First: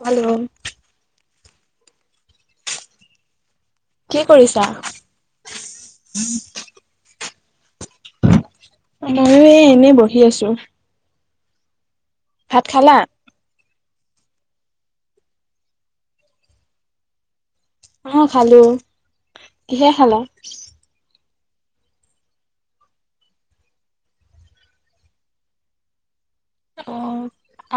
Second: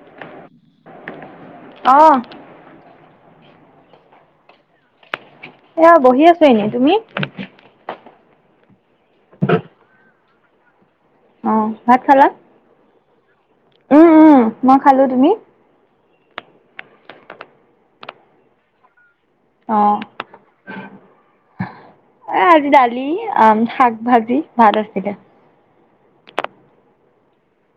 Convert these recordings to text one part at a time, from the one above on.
Hello. অ। কি কৰিছা। এয়া বহি আছো এনে তুমি। অ। ময়োে এনেই বহি। আহি আছো। অ। ভাত খালা ভাত খালা। উম উম মই খালো তুমি। অ হ খালো। অ কিহে খালা। আজি দালি, শাক ভাজি ভাত আছিলে। অ,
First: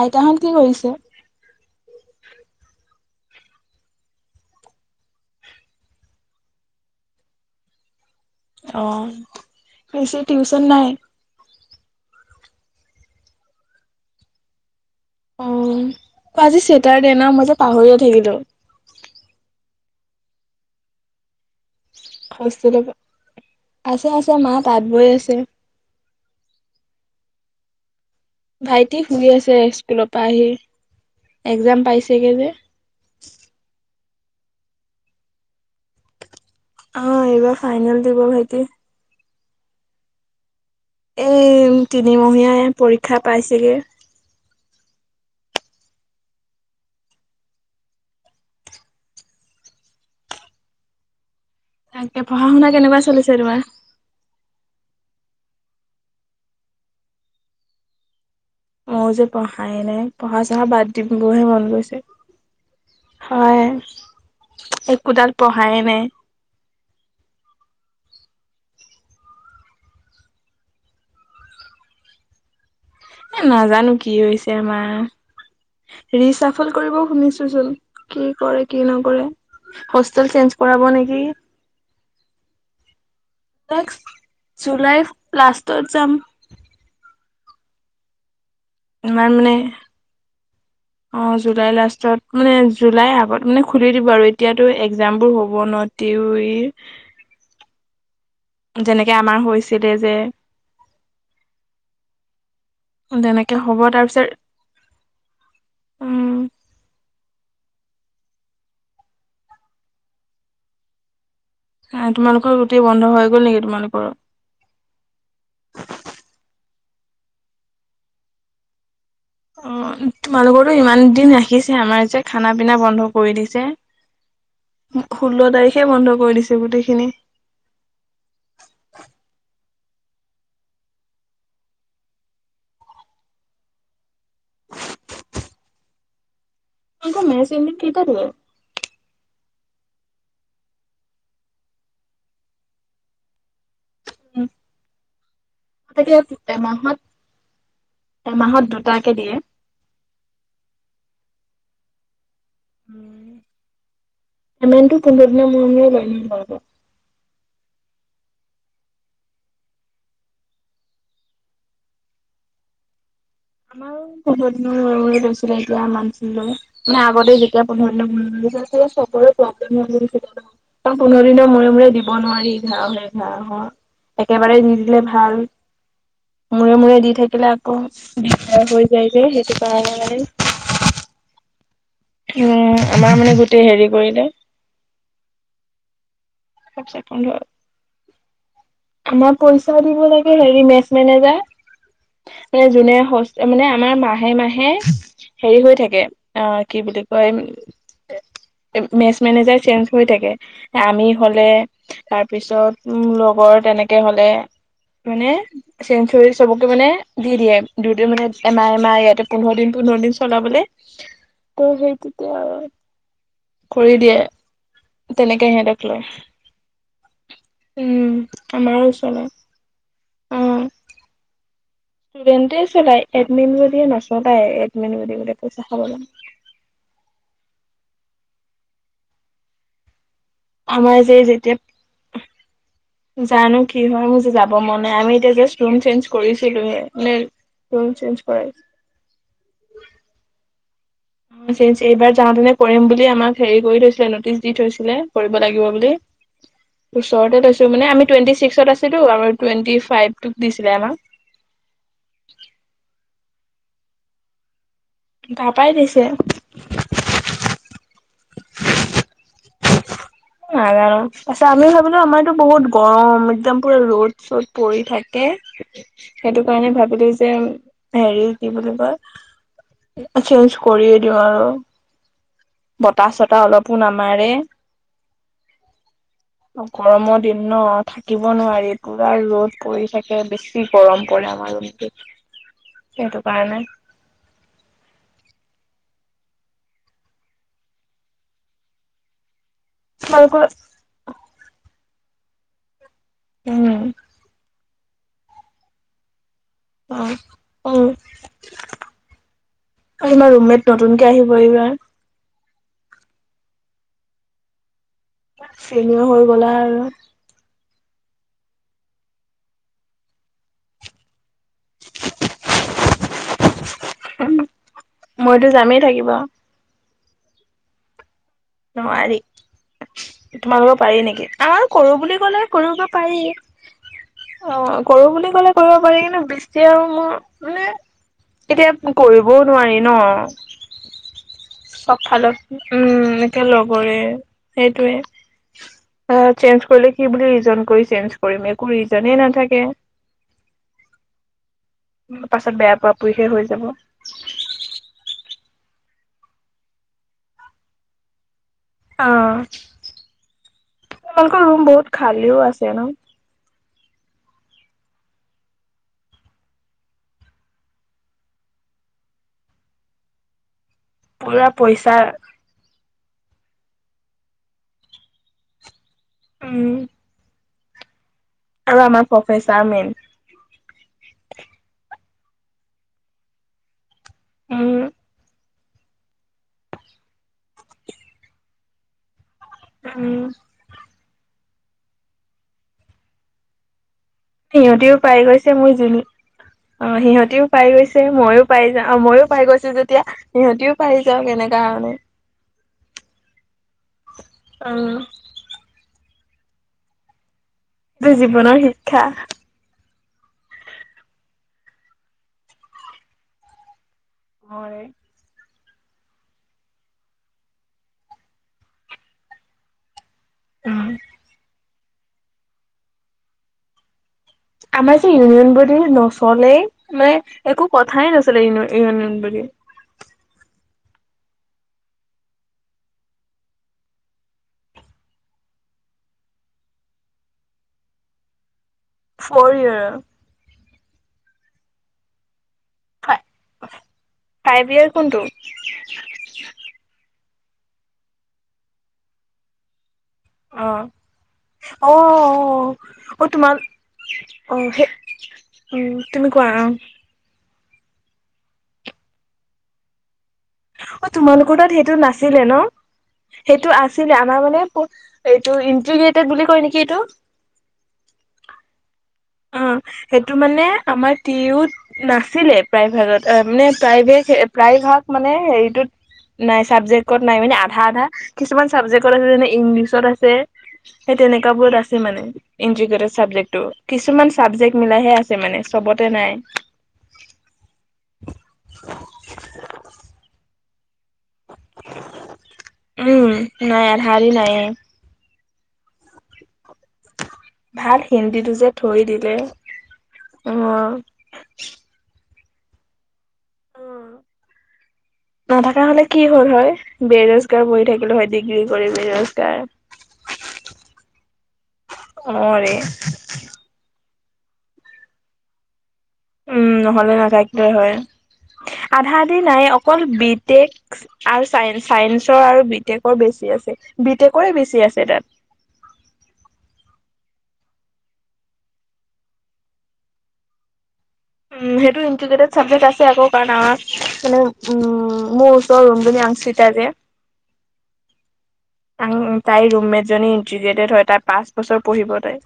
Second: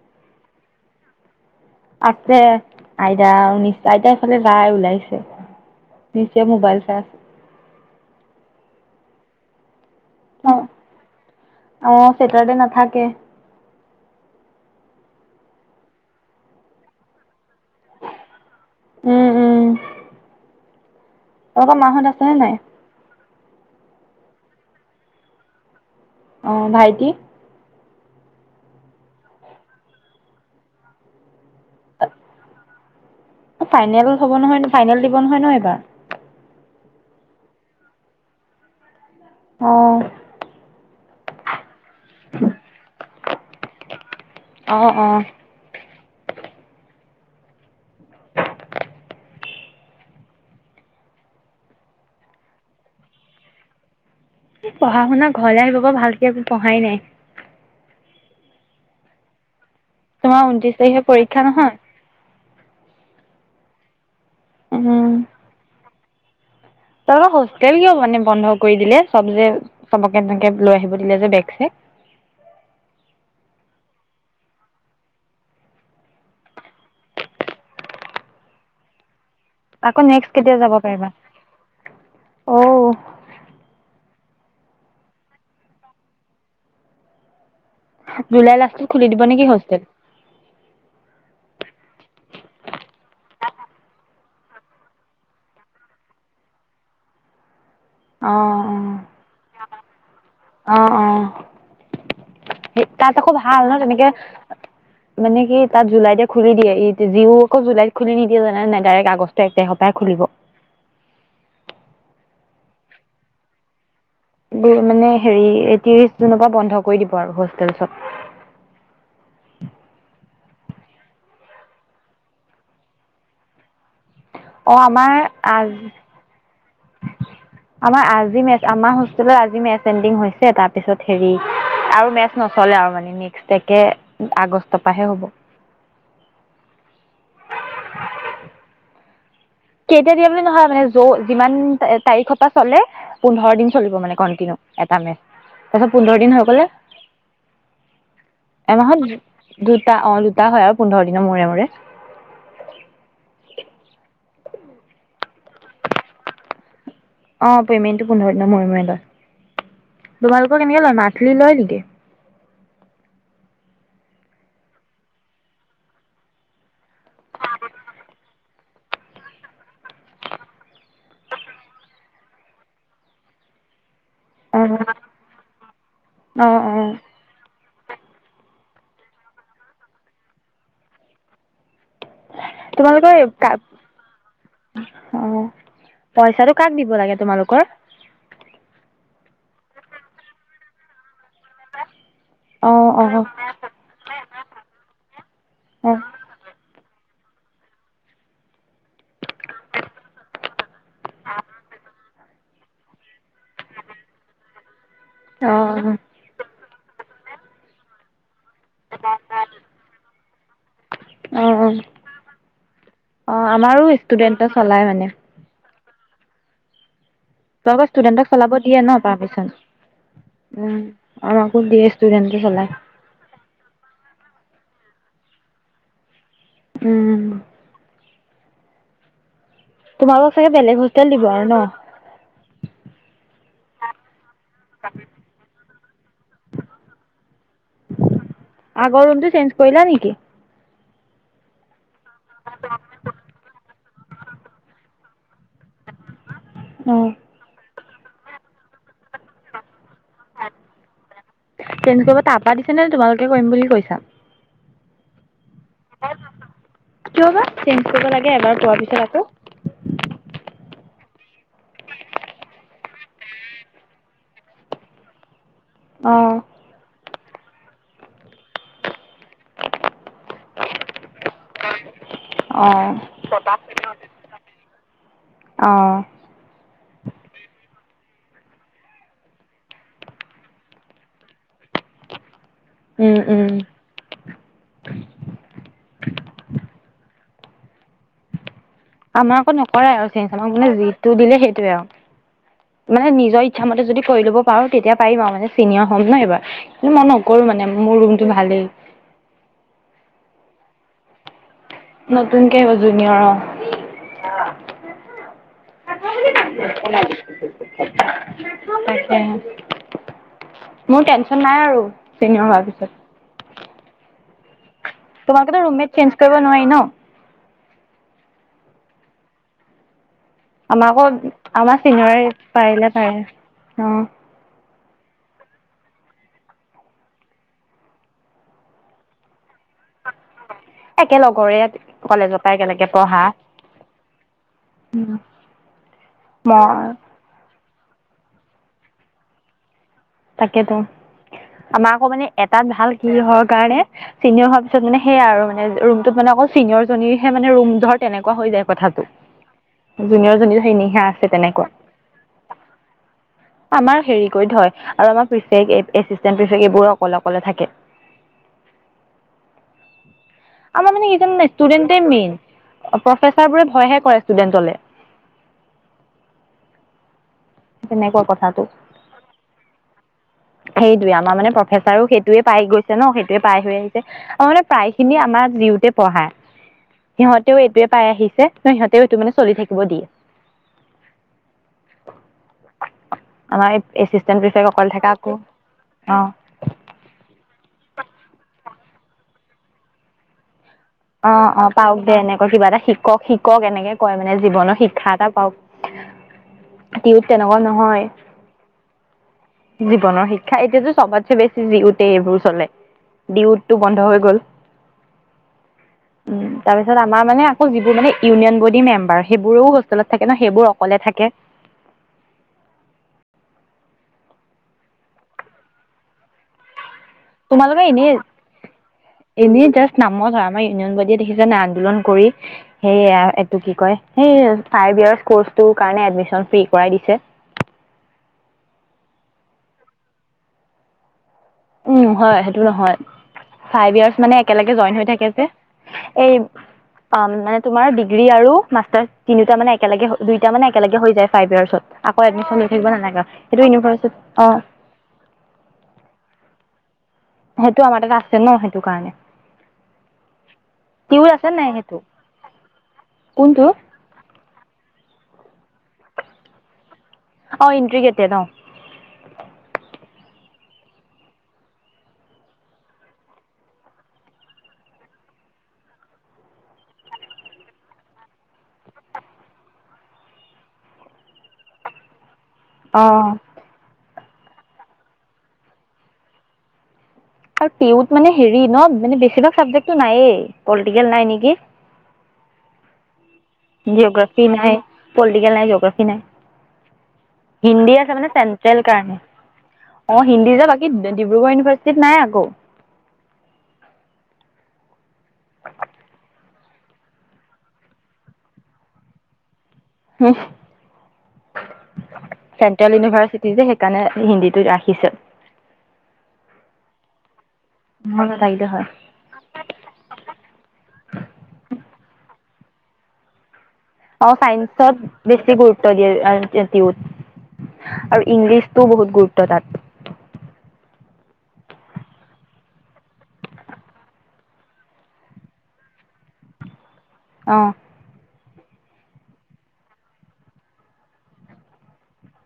আইতাহত কি কৰিছে? আছে আইতা, নি আইতা এইফালে যায় ওলাইছে, নিশ্চয় মোবাইল চাই আছে। অ। ৰিছি, টিউচন নাই? অহ, চেটাৰডে নাথাকে। অ, অ আজি চেতাৰডে ন, মই যে পাহৰিয়ে থাকিলো। উম উম। তহঁত মা হত আছেনে নাই? হোষ্টেলৰ পৰা আছে আছে মা তাঁত বৈ আছে। অ ভাইটি? ভাইটি শুই আছে, স্কুলৰ পৰা আহি। এক্জাম পাইছেগে যে। ফাইনেল। হ'ব নহয় ফাইনেল দিব নহয় ন এইবাৰ? অ এইবাৰ ফাইনেল দিব ভাইটি। অ। এ। তিনিমহীয়া পৰীক্ষা। ক্ষা পাইছেগে। অ অ। তাকে পঢ়া, শুনা কেনেকুৱা চলিছে তোমাৰ? পঢ়া শুনা ঘৰলৈ আহিব বাৰ ভালকে একো পঢ়াই নাই। মই যে পঢ়া। য়ে নাই, তোমাৰ পঢ়া চহা ঊনত্ৰিশ বাদ তাৰিখে পৰীক্ষা দিবোৰহে মন নহয় গৈছে। হয়। একোডাল পঢ়াই নাই। তহঁতৰ হোষ্টেল কিয় মানে বন্ধ কৰি দিলে, চব যে চবকে তেনেকে লৈ আহিব দিলে যে বেগখিনি? এ নাজানো কি হৈছে আমাৰ, ৰিচাফল কৰিব শুনিছো চোন, কি কৰে কি নকৰে। আকৌ হোষ্টেল নেক্সট চেঞ্জ কেতিয়া যাব কৰাব পাৰিবা? নেকি অ। জুলাই লাষ্টত যাম। জুলাই লাষ্টত। খুলি দিব ইমান নেকি মানে হোষ্টেল? অ জুলাই লাষ্টত মানে জুলাইৰ আগত মানে খুলি দিব আৰু এতিয়াতো এক্জামবোৰ হ'ব ন তেওঁ ই। অ যে অ অ অ, সেই তাত আকৌ তেনেকে ভাল ন হ'ব তেনেকে, তাৰপিছত মানে কি তাত জুলাইতে উম খুলি দিয়ে যি আকৌ জুলাইত। খুলি নিদিয়ে জানে নাই ডাইৰেক্ট আগষ্ট এক তাৰিখৰপাই খুলিব। তোমালোকৰ গোটেই বন্ধ হৈ গ'ল নেকি, তোমালোকৰ? বোৰ মানে হেৰি ত্ৰিশ জুনৰ পৰা বন্ধ। কৈ দিব আৰু হোষ্টেলচত। অ তোমালোকো ইমান দিন ৰাখিছে আমাৰ যে খানা পিনা বন্ধ কৰি দিছে। অ আমাৰ ষোল্ল আজ তাৰিখে বন্ধ কৰি দিছে গোটেইখিনি। আমাৰ আজি মে আমাৰ হোষ্টেলৰ আজি মে। চেনদিং হৈছে তাপিছত হেৰি আৰু মেচ নচলে আৰু মানে মিক্সেতেকে। আগষ্ট পাহে হ'ব। [inaudible] মে চনে কেইতা দিয়ে। কেইতা দিয়া বুলি নহয় মানে যৌ যিমান তাৰিখৰ পৰা চলে পোন্ধৰ দিন। চলিব মানে কন্টিনউ এটা মে তাৰপিছত তাকে পোন্ধৰ দিন হৈ গলে এমাহত দুটাকে এমাহত দিয়ে। দুটা অ দুটা হয় আৰু পোন্ধৰ দিনৰ মূৰে মূৰে। [inaudible] হেমেনটো কোনদিনা মৰমে গমান প। অ পেমেণ্টটো পোন্ধৰ দিনৰ মূৰে মূৰে লয় তোমালোকৰ কেনেকে লয় মা্থলি লয় নেকি। আমাৰ পোন্ধৰ দিনৰ মূৰেমূৰেত হৈছিলে। এতিয়া মানে, মানে আগতে যেতিয়া পোন্ধৰ দিনৰ মূৰে মূৰে দিব নোৱাৰি চবৰে প্ৰব্লেম হৈ গৈ ন। ত প কোনোদিনৰ মূৰে মূৰে দিব নোৱাৰি এঘাঁ এঘাৰ একেবাৰে অ নি দিলে ভাল অ মূৰে অ মূৰে দি থাকিলে। অহ। দিঘা হৈ যায় যে সেইটো কাৰণে মানে। উম। তোমালোকৰ আমাৰ মানে কাক গোটেই হেৰি কৰিলে। অ পইচাটো কাক দিব লাগে তোমালোকৰ। আমাৰ পইচা দিব লাগে হেৰি মেচ মেনেজাৰ। নে অ যোনে অ মানে আমাৰ মাহে মাহে হেৰি হৈ অ থাকে অ কি বুলি। তই মে মেচ মেনেজাৰ চেঞ্জ হৈ থাকে হে আমি। হ'লে। তাৰপিছত উম লগৰ তেনেকে হলে। মানে অ', সেঞ্চ চবকে। টো মানে দি দিয়ে দুই, দুই মানে। এমাহ, এমাহ ইয়াতে পোন্ধৰ দিন, পোন্ধৰ দিন। চলাবলে। অ', ত' সেইতেতিয়া আৰু অ', আমাৰো কৰি দিয়ে ষ্টুডেন্টে চলাই মানে। তেনেকে সিহঁতক। লয়। তই আকৌ উম ষ্টুডেন্টক চলাব দিয়ে আমাৰো ন চলাই পাৰ্মিচন উম অ কো দি। ষ্টুডেণ্টে চলাই এডমিন জনিয়ে নচলায়। পইচা খাব লাগে। উম। তোমালোকক চাগে বেলেগ আমাৰ হোষ্টেল যে দিব আৰু ন? যেতিয়া জানো কি হয় মোৰ যে যাব মন নাই আমি এতিয়া জাষ্ট ৰুম চেঞ্জ কৰিছিলোহে নে ৰুম চেঞ্জ কৰা। আগৰ ৰুমটো চেঞ্জ কৰিলা নেকি? চেঞ্জ। এইবাৰ যাওঁতে যে কৰিম বুলি আমাক হেৰি কৰি থৈছে। ন'টিচ দি থৈছিলে- কৰিব লাগিব বুলি। অ', ওচৰতে লৈছো মানে, আমি- টুৱেণ্টি ছিক্সত আছিলো, আৰু টুৱেন্টিফ। তেনকে তাৰপৰাই দিছিলে নে, তোমাক। কি কৰিম বুলি কৈছা? তাৰপাই দিছে কিয় বা' চেঞ্জ কৰিব লাগে, এবাৰ পোৱাৰ পিছত আকৌ। নাজানো। তাৰপিছত ভাবিলো, আমাৰতো বহুত গৰম একদম পুৰা ৰ'দ, চ'দ পৰি থাকে। অ', সেইটো কাৰণে ভাবিলো- হেৰি কি বুলি কয়- চেঞ্জ কৰিয়ে দিও আৰু। অ', বতাহ, চতাহ অলপো নামাৰে, অ', গৰমৰ দিন ন ঠাণ্ড থাকিব নোৱাৰি, পুৰা ৰ'দ পৰি থাকে, বেছি গৰম পৰে আমাৰ ৰুমটোত- উম, সেইটো উম, কাৰণে। [unintelligible] আমাৰ একো নাই। পৰে আৰু খনত তোমালোকৰ মানে, যিটো দিলে সেইটোৱে আৰু- মানে, নিজৰ ইচ্ছা উম মতে যদি কৰি ল'ব- পাৰু, তেতিয়া পাৰিবা আৰু মানে' চিনিয়ৰ হ'ম ন এইবাৰ। কিন্তু' অ মই নকৰো মানে, অ মোৰ ৰুমটো ভালেই। আৰু তোমাৰ ৰুমমেট নতুনকে আহিব এইবাৰ। নতুনকে আহিব জুনিয়ৰ, অঁহ। চিনিয়ৰ হৈ গ'লা আৰু। তাকে, মোৰ টেনচন নাই আৰু, চিনিয়ৰ হোৱাৰ পিছত। উম। তোমালোকে তো ৰুম মেট চেঞ্জ কৰিব নোৱাৰি ন? নোৱাৰি। তোমালোকক কৰিব আমাৰ পাৰি আকৌ নেকি? আঁহ আমাৰ কৰো বুলি চিনিয়ৰে কলে কৰিব পাৰিলে পাৰি। পাৰে অ অঁ কৰো বুলি ক'লে কৰিব পাৰি, কিন্তু' বৃষ্টি আৰু মোৰ মানে, এতিয়া কৰিবও- নোৱাৰি ন'। একে লগৰে চব ফাল'ত কলেজৰ পৰা একেলগে উম, পঢ়া একে লগৰে সেইটোয়ে চেঞ্জ মই কৰিলে কি' বুলি ৰিজন- একো ৰিজনে নাথাকে। তাকেতো। আমাৰ আকৌ মানে, পাছত এটাত বেয়া ভাল পোৱা পুইহে কিহৰ হৈ যাব অ কাৰণে চিনিয়ৰ হোৱাৰ পিছত মানে, সেইয়াই আৰু মানে- ৰুমটোত মানে, অকল চিনিয়ৰজনী'হে মানে ৰুম, ধৰ তেনেকুৱা হৈ যায়। কথাটো অ জুনিয়ৰ জনী সেই নিশা আছে তোমালোকৰ তেনেকুৱা ৰুম বহুত খালীও আছে ন আমাৰ হেৰি কৰি থয়। আৰু আমাৰ ফিস্কচাৰি এচিষ্টেণ্টটো বৰ অকলে অকলে থাকে, আমাৰ মানে পুৰা কিছুমান পইচা ষ্টুডেটেই মেইন। প্ৰফেচাৰবোৰে ভয়হে কৰে ষ্টুডেন্টলে উম! তেনেকোৱা, কথাটো আৰু আমাৰ প্ৰফেচাৰ মেইন সেইটোয়ে আমাৰ মানে প্ৰফেচাৰো সেই সেইটোয়ে পাই গৈছে ন সেইয়ে পাই হৈ আহি। মানে উম প্ৰায় খিনি আমাৰ পঢ়া সিহঁতেও এইটোৱে পাই আহিছে ত সিহঁতেও এইটো মানে চলি থাকিব দিয়ে। [inaudible] উম আমা সিহঁতিও পাই গৈছে মোৰ জ অ অ সিহঁতিও পাই গৈছে। মইয়ো পাই যা ময়ো পাই গৈছো যেতিয়া সিহঁতিও, পাই যাওক অ এনেকা অ মানে পাওক দে এনেক কিবা এটা! শিকক শিক কওক এনেকে কয় মানে জীৱনৰ উম শিক্ষা এটা পাওঁক। ডিউত তোৰ জীৱনৰ শিক্ষা জীৱনৰ শিক্ষা এতিয়াতো চবছে বেছি জিউতে এইবোৰ চলে ডিউতো বন্ধ হৈ গ'ল হয় উম তাৰ পিছত আমাৰ মানে আকৌ যিবোৰ মানে ইউনিয়ন বডি মেম্বাৰ সেইবোৰৰেও হোষ্টেলত থাকে ন সেইবোৰ উম অকলে থাকে আমাৰ যে ইউনিয়ন বৰ্ডী নচলেই মানে একো তোমালোকে কথাই এনেই নছলে ইউনিয়ন বুলি এনেই জাষ্ট নামত হয় আমাৰ ইউনিয়ন বডি দেখিছে নে আন্দোলন কৰি সেই এইটো কি কয় সেই ফাইভ য়াৰ্চ কৰ্চটো কাৰণে এডমিচন ফ্ৰী কৰাই দিছে প ৰিও উম হয় সেই এইটো নহয় ফাইভ যাৰ্চ মানে ফাইভ একেলগে ইয়েৰ জইন হৈ কোনটো থাকে যে এই মানে তোমাৰ ডিগ্ৰী আৰু মাষ্টাৰ তিনিটা মানে একেলগে দুইটা মানে অ', একেলগে হৈ যায় ফাইভ ইয়াৰ্চত অ', আকৌ এডমিশন লৈ অ', থাকিব নালাগা অ', তোমাৰ সেইটো ইউনিভাৰ্চিত অ উম, তুমি কোৱা অ সেইটো আমাৰ তাত আছে ন সেইটো কাৰণে অ টিউৰ আছে তোমালোকৰ নাই তাত সেইটো নাছিলে ন কোনটো সেইটো আছিলে আমাৰ মানে এইটো ইণ্টিগ্ৰেটেড বুলি কয় নেকি এইটো অ ইণ্টিগ্ৰেটেড অ অ', সেইটো মানে আমাৰ টি ইউত নাছিলে প্ৰাইভেটত অ মানে প্ৰাইভে প্ৰায়ভাগ মানে হেৰিটোত নাই চাবজেক্টত নাই মানে আধা আধা কিছুমান চাবজেক্টত আছে যেনে ইংলিছত আছে সেই তেনেকুৱাবোৰত আছে মানে অ ইনতৃগেতেত ছাবজেক্টটো কিছুমান চাবজেক্ট মিলাইহে আছে মানে চবতে নাই আৰু পিউত মানে হেৰি ন পিগেল নাই নিকি উম নাই আধা আধি জিঅ'গ্ৰাফি নাইয়ে নাই পল তিকেল নাই যগ্ৰাফী নাই হিন্দী ভাল আছে মানে হিন্দীটো যে চেন্ট্ৰেল থৈ কাৰণে দিলে অ হিন্দী যে বাকী ডি ডিব্ৰুগড় ইউনিভাৰ্চিটিত নাই আকৌ নথকা হলে কি হ'ল হয় বেৰজগাৰ বঢ়ি থাকিলো হয় ডিগ্ৰী কৰি বেৰোজগাৰ হ অ ৰে চেন্ট্ৰেল ইউনিভাৰ্চিটি যে সেইকাণে হিন্দীটোত ৰাখিছে উম নহ'লে নাথাক কিলে হয় নহ'লে নাথাকিলে হয় আধা আধি নাই অকল বি টেকছ আৰু চাই চাইন্সৰ আৰু টেকৰ বেছি আছে বি অ টেকৰে বেছি আছে চাইন্সত তাত বেছি গুৰুত্ব দিয়ে অ আ টিওত আৰু ইংলিছটোও বহুত গুৰুত্ব তাত। উ সেইটো ইট্ৰটেড চাবজেক্ট আছে আকৌ কাৰণ আমাৰ মানে উ মোৰ ওচৰ ৰোম জনি আৰ্শিতা যে অ। আউ তাইৰ ৰুমমেট জনী ইণ্টিগ্ৰেটেড হয় তাই পাঁচ বছৰ পঢ়িব তাই।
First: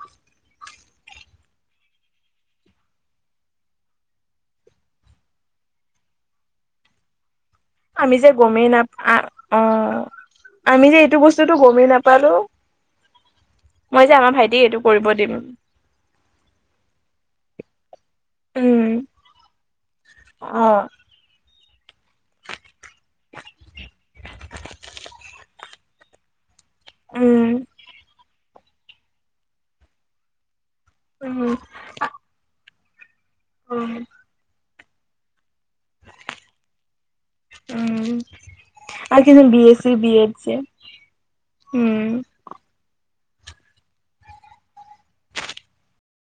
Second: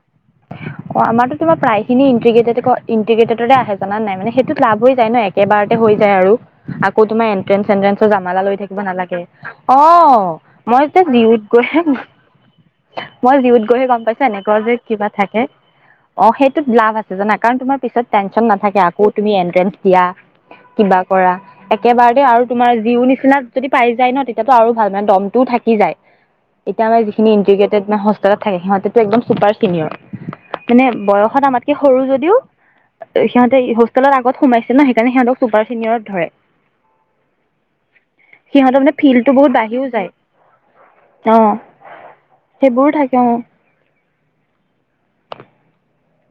অ আমাৰতো তোমাৰ প্ৰায়খিনি ইটিগ্ৰটেডত ক ইটিগ্ৰটেড আহে জান নাই মানে সেইটোত লাভ হৈ যায় ন একেবাৰতে হৈ যায় আৰু। আকৌ তোমাৰ এণ্ট্ৰেঞ্চ আমি যে জামালা লৈ গমেই থাকিব নাপ নালাগে অ মই আমি যে যেতি এইটো জিউত বস্তুটো গৈহে গমেই নাপালো মই জিউত গৈহে গম মই যে পাইছো আমাৰ এনেকুৱা ভাইটিক যে এইটো কৰিব কিবা দিম। থাকে অ সেইটোত লাভ আছে জানা কাৰণ তোমাৰ পিছত টেনশ্যন নাথাকে উম, আকৌ তুমি এট্ৰেঞ্চ দিয়া কিবা অ' কৰা। একেবাৰতে আৰু তোমাৰ যিও নিচিনা যদি পাই যায় ন তেতিয়াতটো আৰু ভাল। মানে দমটোও থাকি যায়। এতিয়া মানে যিখিনি উম, ইণ্টিগ্ৰেটেড মানে হষ্টেলত থাকে, সিহঁতেতো একদম চুপাৰছ চিনিয়ৰ। মানে বয়সত উম, আমাতকে সৰু যদিও সিহতে উম, হোষ্টেলত আগত সোমাইছ সেইদিনা সেইকাৰণে সিহঁতক চুপাৰ চিনিয়ৰত ধৰে উম। সিহঁতৰ মানে আৰু কি ফিল্ডটো যে বহুত বি এছ চি, বাঢ়িও বি এড যে যায় অ। উম। সেইবোৰো থাক অ।